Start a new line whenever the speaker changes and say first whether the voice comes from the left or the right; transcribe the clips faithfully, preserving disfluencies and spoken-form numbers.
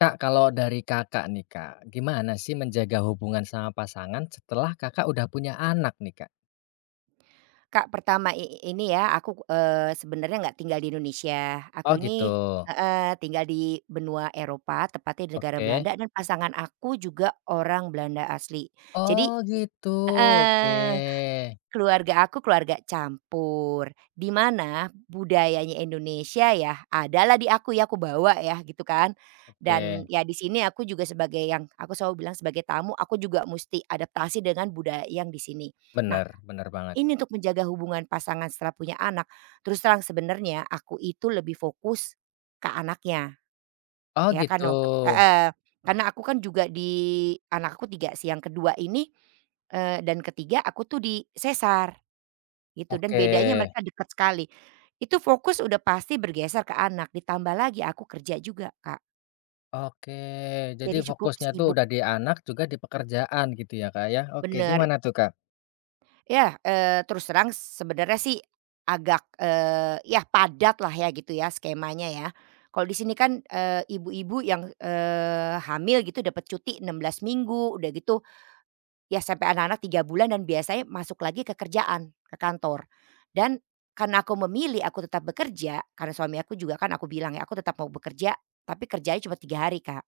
left: Kak, kalau dari Kakak nih, Kak, gimana sih menjaga hubungan sama pasangan setelah Kakak udah punya anak nih, Kak?
right: Kak, pertama i ini ya aku, eee, sebenarnya nggak tinggal di Indonesia.
left: Oh
right: Aku
left: gitu,
right: ini heeh, tinggal di benua Eropa, tepatnya di negara
left: oke.
right: Belanda dan pasangan aku juga orang Belanda asli. Jadi
left: Oh gitu, oke.
right: heeh, keluarga aku keluarga campur, di mana budayanya Indonesia ya adalah di aku ya, aku bawa ya gitu kan.
left: Oke,
right: Dan ya di sini aku juga sebagai yang aku selalu bilang sebagai tamu, aku juga mesti adaptasi dengan budaya yang di sini. Nah
left: bener bener banget.
right: ini untuk menjaga hubungan pasangan setelah punya anak. Terus terang sebenarnya aku itu lebih fokus ke anaknya,
left: Oh
right: ya kan
left: gitu,
right: waktu heeh, karena aku kan juga di anakku tiga 3 sih, yang ke ini, eee, dan ketiga aku tuh di sesar gitu dan
left: oke
right: bedanya mereka dekat sekali. Itu fokus udah pasti bergeser ke anak ditambah lagi aku kerja juga, Kak,
left: oke. Jadi
right: jadi cukup
left: fokusnya tuh
right: sibuk
left: udah di anak juga di pekerjaan gitu ya, Kak, ya? Oke,
right: bener.
left: gimana tuh, Kak?
right: Ya, eee, terus terang sebenarnya sih agak, eee, ya padat lah ya gitu ya skemanya ya. Kalau di sini kan, eee, ibu-ibu yang, eee, hamil gitu dapat cuti enam belas minggu, udah gitu ya sampai anak-anak tiga bulan dan biasanya masuk lagi ke kerjaan, ke kantor. Dan karena aku memilih aku tetap bekerja, karena suami aku juga kan aku bilang ya, "Aku tetap mau bekerja, tapi kerjanya cuma tiga hari, Kak."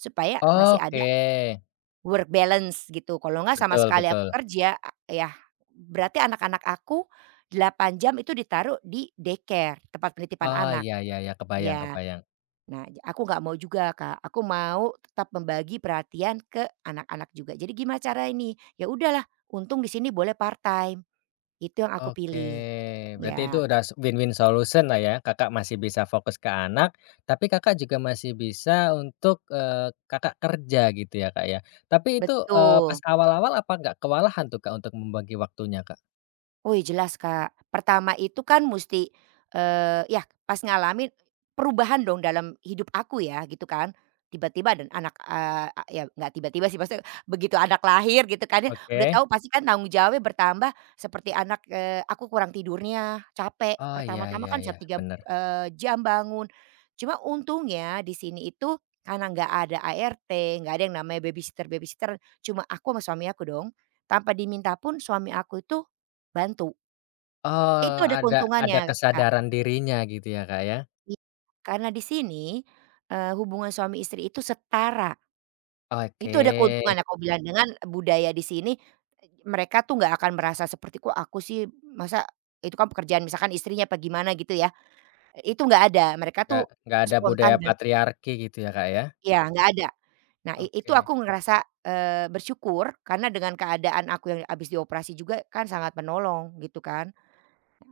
right: Supaya masih ada
left: Oke,
right: work balance gitu, kalau nggak sama
left: betul
right: sekali
left: betul.
right: aku kerja, a yah berarti anak-anak aku delapan jam itu ditaruh di daycare, tempat penitipan
left: Oh,
right: anak,
left: iya iya iya, kebayang
right: ya.
left: kebayang.
right: Nah, ja aku nggak mau juga, Kak, aku mau tetap membagi perhatian ke anak-anak juga. Jadi gimana cara ini? Ya udahlah, untung di sini boleh part-time, itu yang aku
left: Oke,
right: pilih.
left: berarti itu
right: Ya,
left: udah s win-win solution lah ya, Kakak masih bisa fokus ke anak, tapi Kakak juga masih bisa untuk, eee, Kakak kerja gitu ya, Kak, ya. Tapi itu, eee, pas
right: betul.
left: awal-awal apa nggak kewalahan tuh, Kak, untuk membagi waktunya, Kak?
right: Wih, jelas, Kak. Pertama itu kan musti, eee, ya pas ngalamin perubahan dong dalam hidup aku ya gitu kan. Tiba-tiba dan anak, eee, a ya nggak tiba-tiba sih maksudnya begitu anak lahir gitu kan ya, udah
left: Oke.
right: tahu pasti kan tanggung jawabnya bertambah seperti anak, eee, aku kurang tidurnya, capek,
left: Oh, iya
right: pertama-tama
left: iya
right: kan
left: iya,
right: setiap tiga,
left: bener.
right: eee, jam bangun. Cuma untungnya di sini itu karena nggak ada A R T, nggak ada yang namanya babysitter-babysitter, cuma aku sama suami aku dong. Tanpa diminta pun suami aku itu bantu. Itu
left: Oh,
right: ada
left: ada
right: keuntungannya,
left: ada
right: Kak.
left: kesadaran dirinya gitu ya, Kak, ya.
right: Iya, karena di sini, eee, hubungan suami istri itu setara.
left: Oke,
right: Itu ada keuntungannya aku bilang dengan budaya di sini, eee, mereka tuh nggak akan merasa seperti, "Kok aku sih masa itu kan pekerjaan," misalkan istrinya apa gimana gitu ya, itu nggak ada. Mereka
left: nggak
right: tuh
left: nggak ada budaya
right: spontan dan
left: patriarki gitu ya, Kak, ya?
right: iya, nggak ada. Nah, i itu
left: Oke
right: aku ngerasa, eee, bersyukur karena dengan keadaan aku yang habis dioperasi juga kan sangat menolong gitu kan.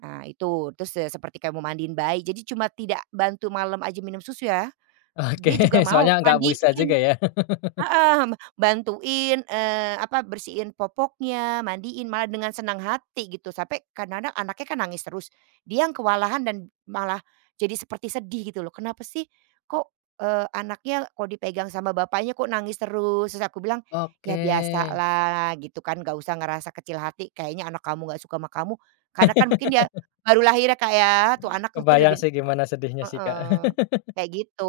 right: Nah itu, terus, eee, seperti kayak mau mandiin bayi, jadi cuma tidak bantu malam aja minum susu ya,
left: oke,
right: dia juga mau
left: soalnya nggak bisa juga
right: mandiin.
left: ya.
right: Heeh, bantuin, eee, apa, bersihin popoknya, mandiin, malah dengan senang hati gitu, sampai kadang-kadang anaknya kan nangis terus, dia yang kewalahan dan malah jadi seperti sedih gitu loh, "Kenapa sih kok, eee, anaknya kalau dipegang sama bapaknya kok nangis terus?" Terus aku bilang,
left: Oke.
right: "Ya biasalah gitu kan, nggak usah ngerasa kecil hati, kayaknya anak kamu nggak suka sama kamu, karena kan mungkin dia baru lahir ya, Kak, ya, tuh anak mungkin
left: Kebayang
right: lebih
left: sih gimana sedihnya sih, Kak.
right: heeh, kayak gitu.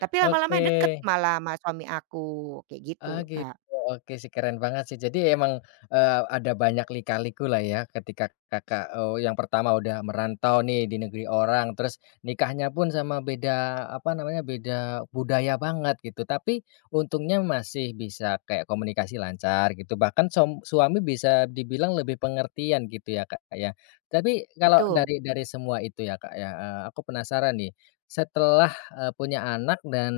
right: Tapi lama-lama
left: Oke.
right: deket malah sama suami aku, kayak gitu,
left: Ah gitu.
right: Kak.
left: Oke sih, keren banget sih. Jadi emang, eee, ada banyak lika lah ya ketika Kakak, eee, yang pertama udah merantau nih di negeri orang, terus nikahnya pun sama beda, apa namanya, beda budaya banget gitu. Tapi untungnya masih bisa kayak komunikasi lancar gitu, bahkan som suami bisa dibilang lebih pengertian gitu ya, Kak, ya. Tapi kalau
right: Betul.
left: dari dari semua itu ya, Kak, ya, eee, aku penasaran nih, setelah Eee, punya anak dan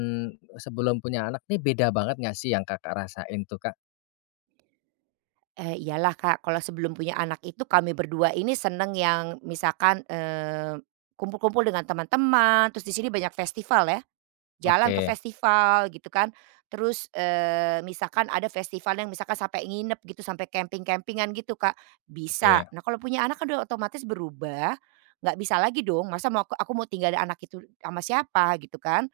left: sebelum punya anak nih beda banget nggak sih yang Kakak rasain tuh, Kak?
right: Eee, iyalah, Kak, kalau sebelum punya anak itu kami berdua ini seneng yang misalkan, eee, kumpul-kumpul dengan teman-teman, terus di sini banyak festival ya. Jalan ke
left: Oke
right: festival gitu kan, terus, eee, misalkan ada festival yang misalkan sampai nginep gitu, sampai camping-campingan gitu, Kak,
left: oke.
right: bisa. Nah, kalau punya anak kan udah otomatis berubah, nggak bisa lagi dong, masa mau aku aku mau tinggalin anak itu sama siapa gitu kan,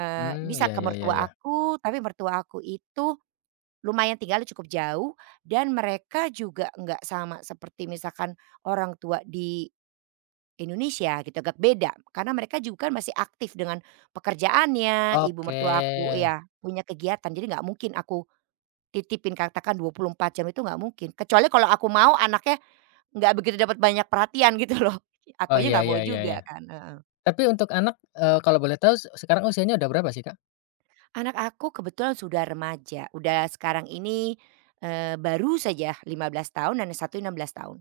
right: eee,
left: Hmm,
right: bisa
left: iya
right: ke
left: iya iya iya,
right: mertua aku, tapi mertua aku itu lumayan tinggalnya cukup jauh dan mereka juga nggak sama seperti misalkan orang tua di Indonesia gitu, agak beda karena mereka juga kan masih aktif dengan pekerjaannya, ibu
left: oke,
right: mertua aku ya punya kegiatan jadi nggak mungkin aku titipin katakan dua puluh empat jam itu nggak mungkin, kecuali kalau aku mau anaknya nggak begitu dapat banyak perhatian gitu loh,
left: oh
right: akunya
left: iya
right: nggak mau
left: iya iya iya.
right: juga kan, heeh.
left: Tapi untuk anak, eee, kalau boleh tahu se sekarang usianya udah berapa sih, Kak?
right: Anak aku kebetulan sudah remaja, udah sekarang ini, eee, baru saja lima belas tahun dan yang satu enam belas tahun.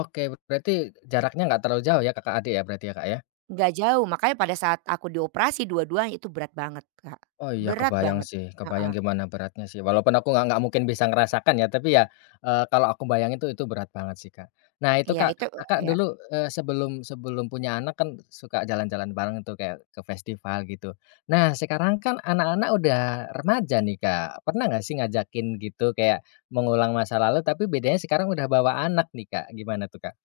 left: Oke, berarti jaraknya nggak terlalu jauh ya kakak adik ya berarti ya, Kak, ya?
right: Nggak jauh makanya pada saat aku dioperasi dua-duanya itu berat banget, Kak,
left: Oh iya
right: berat
left: kebayang
right: banget,
left: sih, kebayang
right: heeh,
left: gimana beratnya sih, walaupun aku nggak nggak mungkin bisa ngerasakan ya, tapi ya, eee, kalau aku bayangin tuh itu berat banget sih, Kak. Nah itu
right: iya
left: Kak,
right: itu
left: Kakak
right: iya.
left: dulu, eee, sebelum sebelum punya anak kan suka jalan-jalan bareng tuh kayak ke festival gitu. Nah sekarang kan anak-anak udah remaja nih, Kak, pernah nggak sih ngajakin gitu kayak mengulang masa lalu, tapi bedanya sekarang udah bawa anak nih, Kak, gimana tuh, Kak?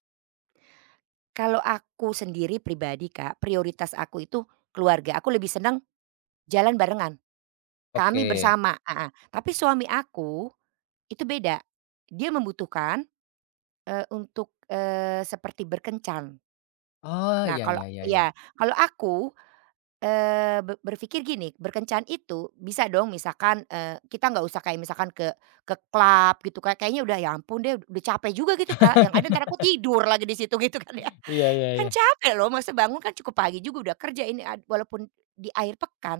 right: Kalau aku sendiri pribadi Kak, prioritas aku itu keluarga, aku lebih senang jalan barengan, kami
left: Oke.
right: bersama heeh, tapi suami aku itu beda. Dia membutuhkan, eee, untuk, eee, seperti berkencan.
left: Oh,
right: Nah
left: iya
right: kalau
left: iya iya iya.
right: ya kalau aku, eee, be berpikir gini, berkencan itu bisa dong misalkan, eee, kita nggak usah kayak misalkan ke ke klub gitu, Kak, kayaknya udah ya ampun deh, udah capek juga gitu, Kak, yang ada ntar aku tidur lagi di situ gitu kan ya.
left: Iya iya
right: Kan
left: iya.
right: capek loh, masa bangun kan cukup pagi juga udah kerja ini ad walaupun di akhir pekan,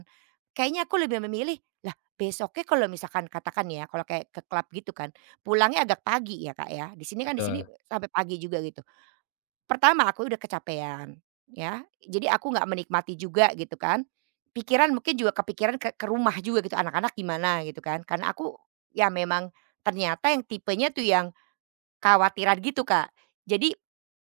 right: kayaknya aku lebih memilih, lah besoknya kalau misalkan katakan ya, kalau kayak ke klub gitu kan, pulangnya agak pagi ya, Kak, ya. Di sini kan di sini
left: Betul,
right: sampai pagi juga gitu. Pertama aku udah kecapean, ya. Jadi aku nggak menikmati juga gitu kan. Pikiran mungkin juga kepikiran ke ke rumah juga gitu, anak-anak gimana gitu kan. Karena aku ya memang ternyata yang tipenya tuh yang khawatiran gitu, Kak. Jadi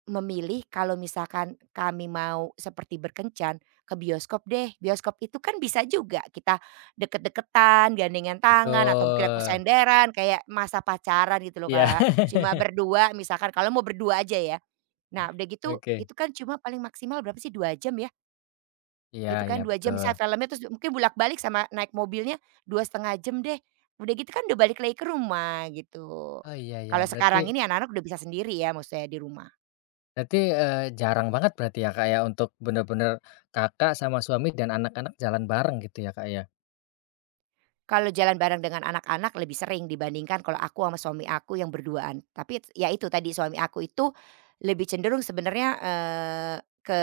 right: memilih kalau misalkan kami mau seperti berkencan, ke bioskop deh. Bioskop itu kan bisa juga kita deket-deketan, gandengan tangan, atau mungkin aku
left: betul.
right: senderan kayak masa pacaran gitu loh,
left: Iya.
right: Kak. Cuma berdua misalkan kalau mau berdua aja ya. Nah udah gitu,
left: Oke.
right: itu kan cuma paling maksimal berapa sih dua jam ya?
left: Iya
right: Itu
left: iya,
right: kan dua jam
left: betul.
right: misalnya filmnya terus mungkin bolak-balik sama naik mobilnya dua setengah jam deh. Udah gitu kan udah balik lagi ke rumah gitu.
left: Oh, iya iya,
right: Kalau
left: berarti
right: sekarang ini anak-anak udah bisa sendiri ya maksudnya di rumah.
left: berarti, eee, jarang banget berarti ya, Kak, ya, untuk bener-bener Kakak sama suami dan anak-anak jalan bareng gitu ya, Kak, ya?
right: Kalau jalan bareng dengan anak-anak lebih sering dibandingkan kalau aku sama suami aku yang berduaan. Tapi ya itu tadi suami aku itu lebih cenderung sebenarnya, eee, ke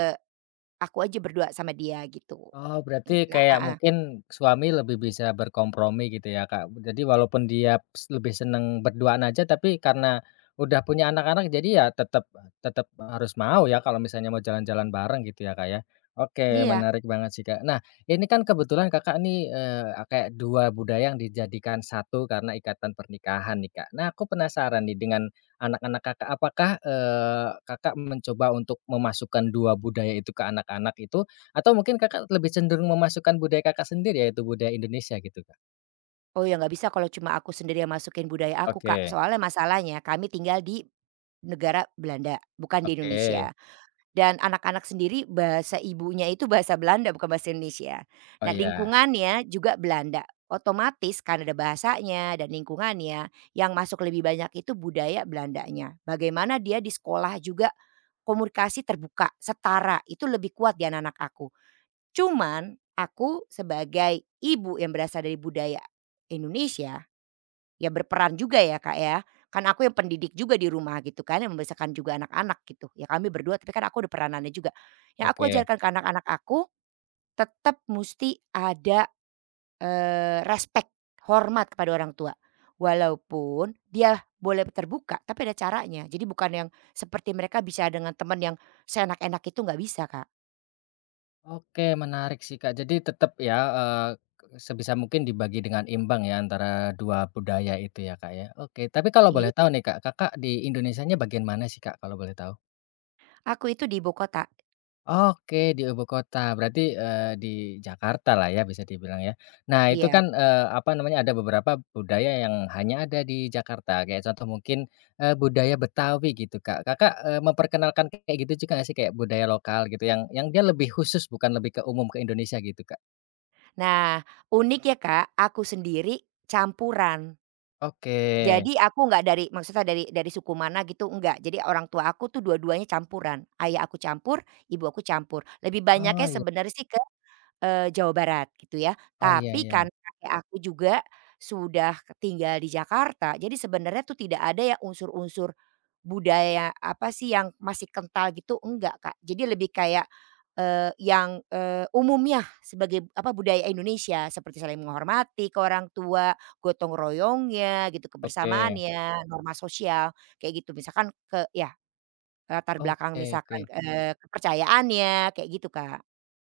right: aku aja berdua sama dia gitu.
left: Oh,
right: N
left: berarti
right: nah
left: kayak
right: heeh,
left: mungkin suami lebih bisa berkompromi gitu ya, Kak. Jadi walaupun dia s lebih seneng berduaan aja, tapi karena udah punya anak-anak jadi ya tetap tetap harus mau ya kalau misalnya mau jalan-jalan bareng gitu ya, Kak, ya. Oke,
right: iya.
left: menarik banget sih, Kak. Nah, ini kan kebetulan Kakak nih, eee, kayak dua budaya yang dijadikan satu karena ikatan pernikahan nih, Kak. Nah, aku penasaran nih dengan anak-anak Kakak, apakah, eee, Kakak mencoba untuk memasukkan dua budaya itu ke anak-anak itu atau mungkin Kakak lebih cenderung memasukkan budaya Kakak sendiri, yaitu budaya Indonesia gitu, Kak?
right: Oh ya nggak bisa kalau cuma aku sendiri yang masukin budaya aku Kak,
left: Oke
right: soalnya masalahnya kami tinggal di negara Belanda, bukan di
left: oke.
right: Indonesia. Dan anak-anak sendiri bahasa ibunya itu bahasa Belanda bukan bahasa Indonesia.
left: Oh
right: Nah
left: iya,
right: lingkungannya juga Belanda, otomatis karena ada bahasanya dan lingkungannya yang masuk lebih banyak itu budaya Belandanya. Bagaimana dia di sekolah juga komunikasi terbuka, setara, itu lebih kuat di anak-anak aku. Cuman aku sebagai ibu yang berasal dari budaya Indonesia ya berperan juga ya, Kak, ya. Kan aku yang pendidik juga di rumah gitu kan, yang membesarkan juga anak-anak gitu. Ya kami berdua tapi kan aku ada peranannya juga. Yang aku
left: oke.
right: ajarkan ke anak-anak aku tetap mesti ada, eee, respect, hormat kepada orang tua. Walaupun dia boleh terbuka tapi ada caranya. Jadi bukan yang seperti mereka bisa dengan teman yang seenak-enak itu nggak bisa, Kak.
left: Oke, menarik sih, Kak. Jadi tetap ya, eee, sebisa mungkin dibagi dengan imbang ya antara dua budaya itu ya, Kak, ya. Oke, tapi kalau
right: I
left: boleh tahu nih, Kak, Kakak di Indonesianya bagian mana sih, Kak, kalau boleh tahu?
right: aku itu di ibu kota,
left: Oke, di ibu kota. Berarti, eee, di Jakarta lah ya bisa dibilang ya. Nah itu
right: iya.
left: kan, eee, apa namanya, ada beberapa budaya yang hanya ada di Jakarta. Kayak contoh mungkin, eee, budaya Betawi gitu, Kak. Kakak, eee, memperkenalkan kayak gitu juga nggak sih? Kayak budaya lokal gitu yang yang dia lebih khusus bukan lebih ke umum ke Indonesia gitu, Kak?
right: Nah unik ya, Kak, aku sendiri campuran.
left: Oke.
right: Jadi aku nggak dari maksudnya dari dari suku mana gitu enggak, jadi orang tua aku tuh dua-duanya campuran, ayah aku campur, ibu aku campur, lebih
left: Oh
right: banyaknya
left: iya
right: sebenarnya sih ke Eee, Jawa Barat gitu ya,
left: oh iya
right: tapi
left: iya.
right: karena kakek aku juga sudah tinggal di Jakarta, jadi sebenarnya tuh tidak ada ya unsur-unsur budaya apa sih yang masih kental gitu, enggak Kak. Jadi lebih kayak, eee, yang, eee, umumnya sebagai apa budaya Indonesia seperti saling menghormati ke orang tua, gotong royongnya gitu,
left: Oke.
right: kebersamaannya, norma sosial kayak gitu. Misalkan ke ya latar belakang
left: Oke
right: misalkan,
left: oke.
right: eee, kepercayaannya kayak gitu Kak,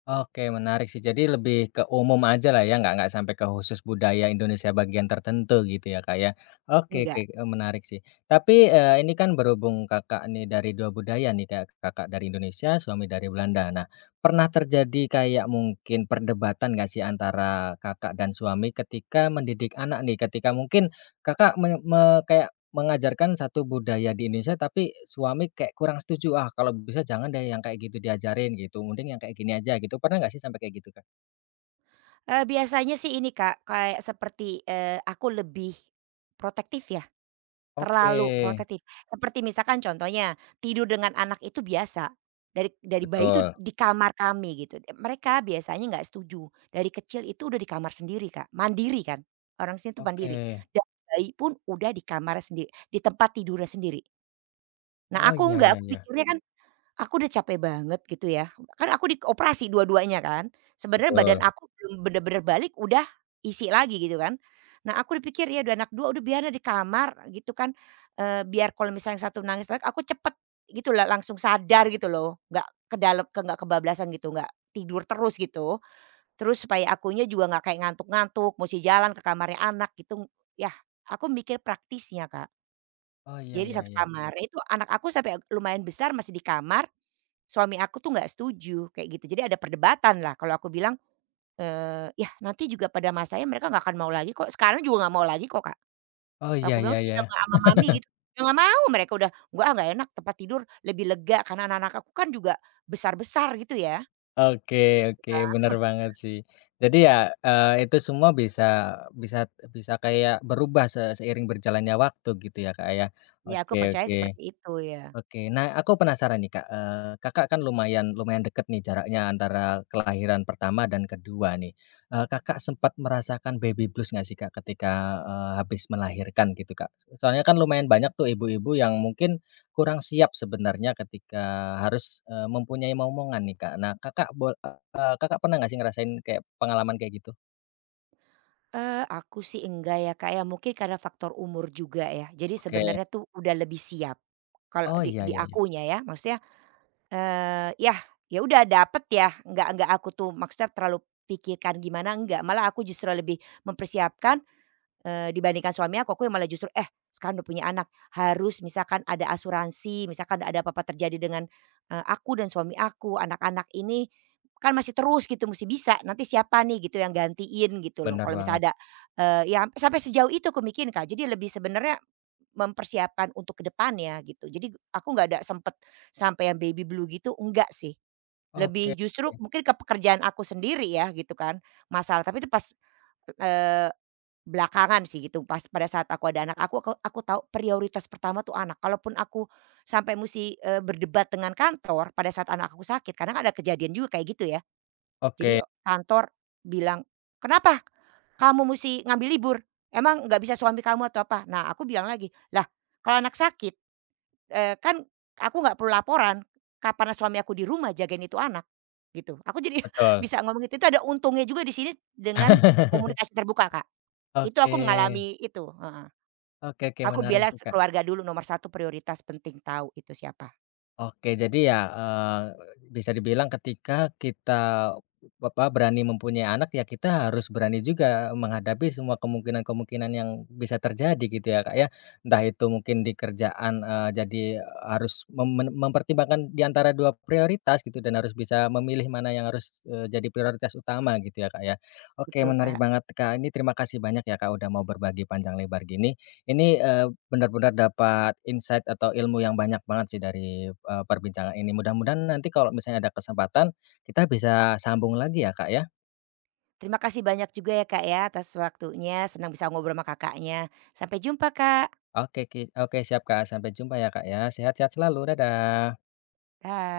left: Oke, menarik sih. Jadi lebih ke umum aja lah ya, nggak nggak sampai ke khusus budaya Indonesia bagian tertentu gitu ya, Kak, ya. Oke oke,
right: enggak.
left: eee, menarik sih. Tapi, eee, ini kan berhubung Kakak nih dari dua budaya nih, Kak. Kakak dari Indonesia, suami dari Belanda. Nah, pernah terjadi kayak mungkin perdebatan nggak sih antara Kakak dan suami ketika mendidik anak nih? Ketika mungkin Kakak me me kayak mengajarkan satu budaya di Indonesia, tapi suami kayak kurang setuju, "Ah, kalau bisa jangan deh yang kayak gitu diajarin," gitu, "mending yang kayak gini aja," gitu. Pernah nggak sih sampai kayak gitu, Kak?
right: Eee, biasanya sih ini Kak, kayak seperti, eee, aku lebih protektif ya,
left: Oke,
right: terlalu protektif. Seperti misalkan contohnya, tidur dengan anak itu biasa, dari dari bayi itu
left: betul.
right: di kamar kami gitu. Mereka biasanya nggak setuju, dari kecil itu udah di kamar sendiri Kak, mandiri kan, orang sini tuh mandiri.
left: Oke.
right: Dan bayi pun udah di kamarnya sendiri, di tempat tidurnya sendiri. Nah
left: Oh,
right: aku
left: iya
right: enggak,
left: iya
right: aku
left: iya,
right: pikirnya kan aku udah capek banget gitu ya, kan aku di operasi dua-duanya kan, sebenarnya badan
left: betul.
right: aku belum bener-bener balik udah isi lagi gitu kan. Nah aku dipikir ya udah anak dua udah biar ada di kamar gitu kan, eee, biar kalau misalnya yang satu nangis lagi aku cepet gitu la langsung sadar gitu loh, nggak ke dalam ke nggak kebablasan gitu, nggak tidur terus gitu. Terus supaya akunya juga nggak kayak ngantuk-ngantuk, musti jalan ke kamarnya anak gitu, ya aku mikir praktisnya, Kak.
left: Oh, iya
right: Jadi
left: iya
right: satu
left: iya.
right: kamar, itu anak aku sampai lumayan besar masih di kamar, suami aku tuh nggak setuju kayak gitu. Jadi ada perdebatan lah kalau aku bilang, eh ya nanti juga pada masanya mereka nggak akan mau lagi kok, sekarang juga nggak mau lagi kok Kak."
left: Oh,
right: Kalau
left: iya
right: aku
left: iya
right: bilang
left: iya.
right: tidak ma sama mami gitu, "Ya nggak mau," mereka udah, gua ah nggak enak tempat tidur lebih lega," karena anak-anak aku kan juga besar-besar gitu ya.
left: Oke oke, bener banget sih. Jadi ya, eee, itu semua bisa bisa bisa kayak berubah se seiring berjalannya waktu gitu ya, Kak, ya.
right: Ya aku
left: Oke
right: percaya
left: oke.
right: seperti itu ya.
left: Oke. Nah, aku penasaran nih, Kak, eee, Kakak kan lumayan lumayan deket nih jaraknya antara kelahiran pertama dan kedua nih. Eee, Kakak sempat merasakan baby blues nggak sih, Kak, ketika, eee, habis melahirkan gitu, Kak? Soalnya kan lumayan banyak tuh ibu-ibu yang mungkin kurang siap sebenarnya ketika harus, eee, mempunyai momongan nih, Kak. Nah, Kakak bol eee, Kakak pernah nggak sih ngerasain kayak pengalaman kayak gitu?
right: Eee, aku sih enggak ya Kak ya, mungkin karena faktor umur juga ya. Jadi
left: Oke.
right: sebenarnya tuh udah lebih siap, kalau
left: Oh,
right: di
left: iya
right: di
left: iya iya.
right: akunya ya, maksudnya Eee, yah, ya udah dapet ya, nggak nggak aku tuh maksudnya terlalu pikirkan gimana, enggak. Malah aku justru lebih mempersiapkan, eee, dibandingkan suami aku, aku yang malah justru, "Eh, sekarang udah punya anak, harus misalkan ada asuransi, misalkan ada apa-apa terjadi dengan, eee, aku dan suami aku, anak-anak ini kan masih terus gitu, mesti bisa. Nanti siapa nih gitu yang gantiin?" Gitu loh.
left: Bener
right: Kalau
left: banget.
right: misalnya ada, eee, ya sampai sejauh itu aku mikirin, Kak. Jadi lebih sebenarnya mempersiapkan untuk ke depannya gitu. Jadi aku nggak ada sempet sampai yang baby blue gitu, enggak sih.
left: Oke.
right: Lebih justru mungkin ke pekerjaan aku sendiri ya gitu kan, masalah tapi itu pas, eee, belakangan sih gitu, pas pada saat aku ada anak aku aku aku tahu prioritas pertama tuh anak. Kalaupun aku sampai musti, eee, berdebat dengan kantor pada saat anak aku sakit, kadang ada kejadian juga kayak gitu ya. Jadi
left: Oke,
right: kantor bilang, "Kenapa kamu musti ngambil libur? Emang nggak bisa suami kamu atau apa?" Nah aku bilang lagi, "Lah kalau anak sakit Eee, kan aku nggak perlu laporan, kapan suami aku di rumah jagain itu anak, gitu. Aku jadi
left: betul.
right: bisa ngomong itu, itu ada untungnya juga di sini dengan komunikasi terbuka, Kak. Itu
left: Oke.
right: aku mengalami itu, heeh.
left: Oke oke,
right: Aku
left: menarik
right: bela
left: sih,
right: se
left: Kak.
right: keluarga dulu nomor satu prioritas penting tahu itu siapa.
left: Oke, jadi ya, eee, bisa dibilang ketika kita apa, berani mempunyai anak ya kita harus berani juga menghadapi semua kemungkinan-kemungkinan yang bisa terjadi gitu ya, Kak, ya. Entah itu mungkin di kerjaan, eee, jadi harus mem men- mempertimbangkan di antara dua prioritas gitu dan harus bisa memilih mana yang harus, eee, jadi prioritas utama gitu ya, Kak, ya. Oke
right: Betul,
left: menarik
right: Kak.
left: banget, Kak, ini terima kasih banyak ya, Kak, udah mau berbagi panjang lebar gini. Ini, eee, benar-benar dapat insight atau ilmu yang banyak banget sih dari, eee, perbincangan ini. Mudah-mudahan nanti kalau misalnya ada kesempatan, kita bisa sambung lagi ya, Kak, ya.
right: Terima kasih banyak juga ya, Kak, ya atas waktunya, senang bisa ngobrol sama Kakaknya. Sampai jumpa, Kak.
left: Oke ki oke siap, Kak. Sampai jumpa ya, Kak, ya. Sehat-sehat selalu. Dadah.
right: Dah.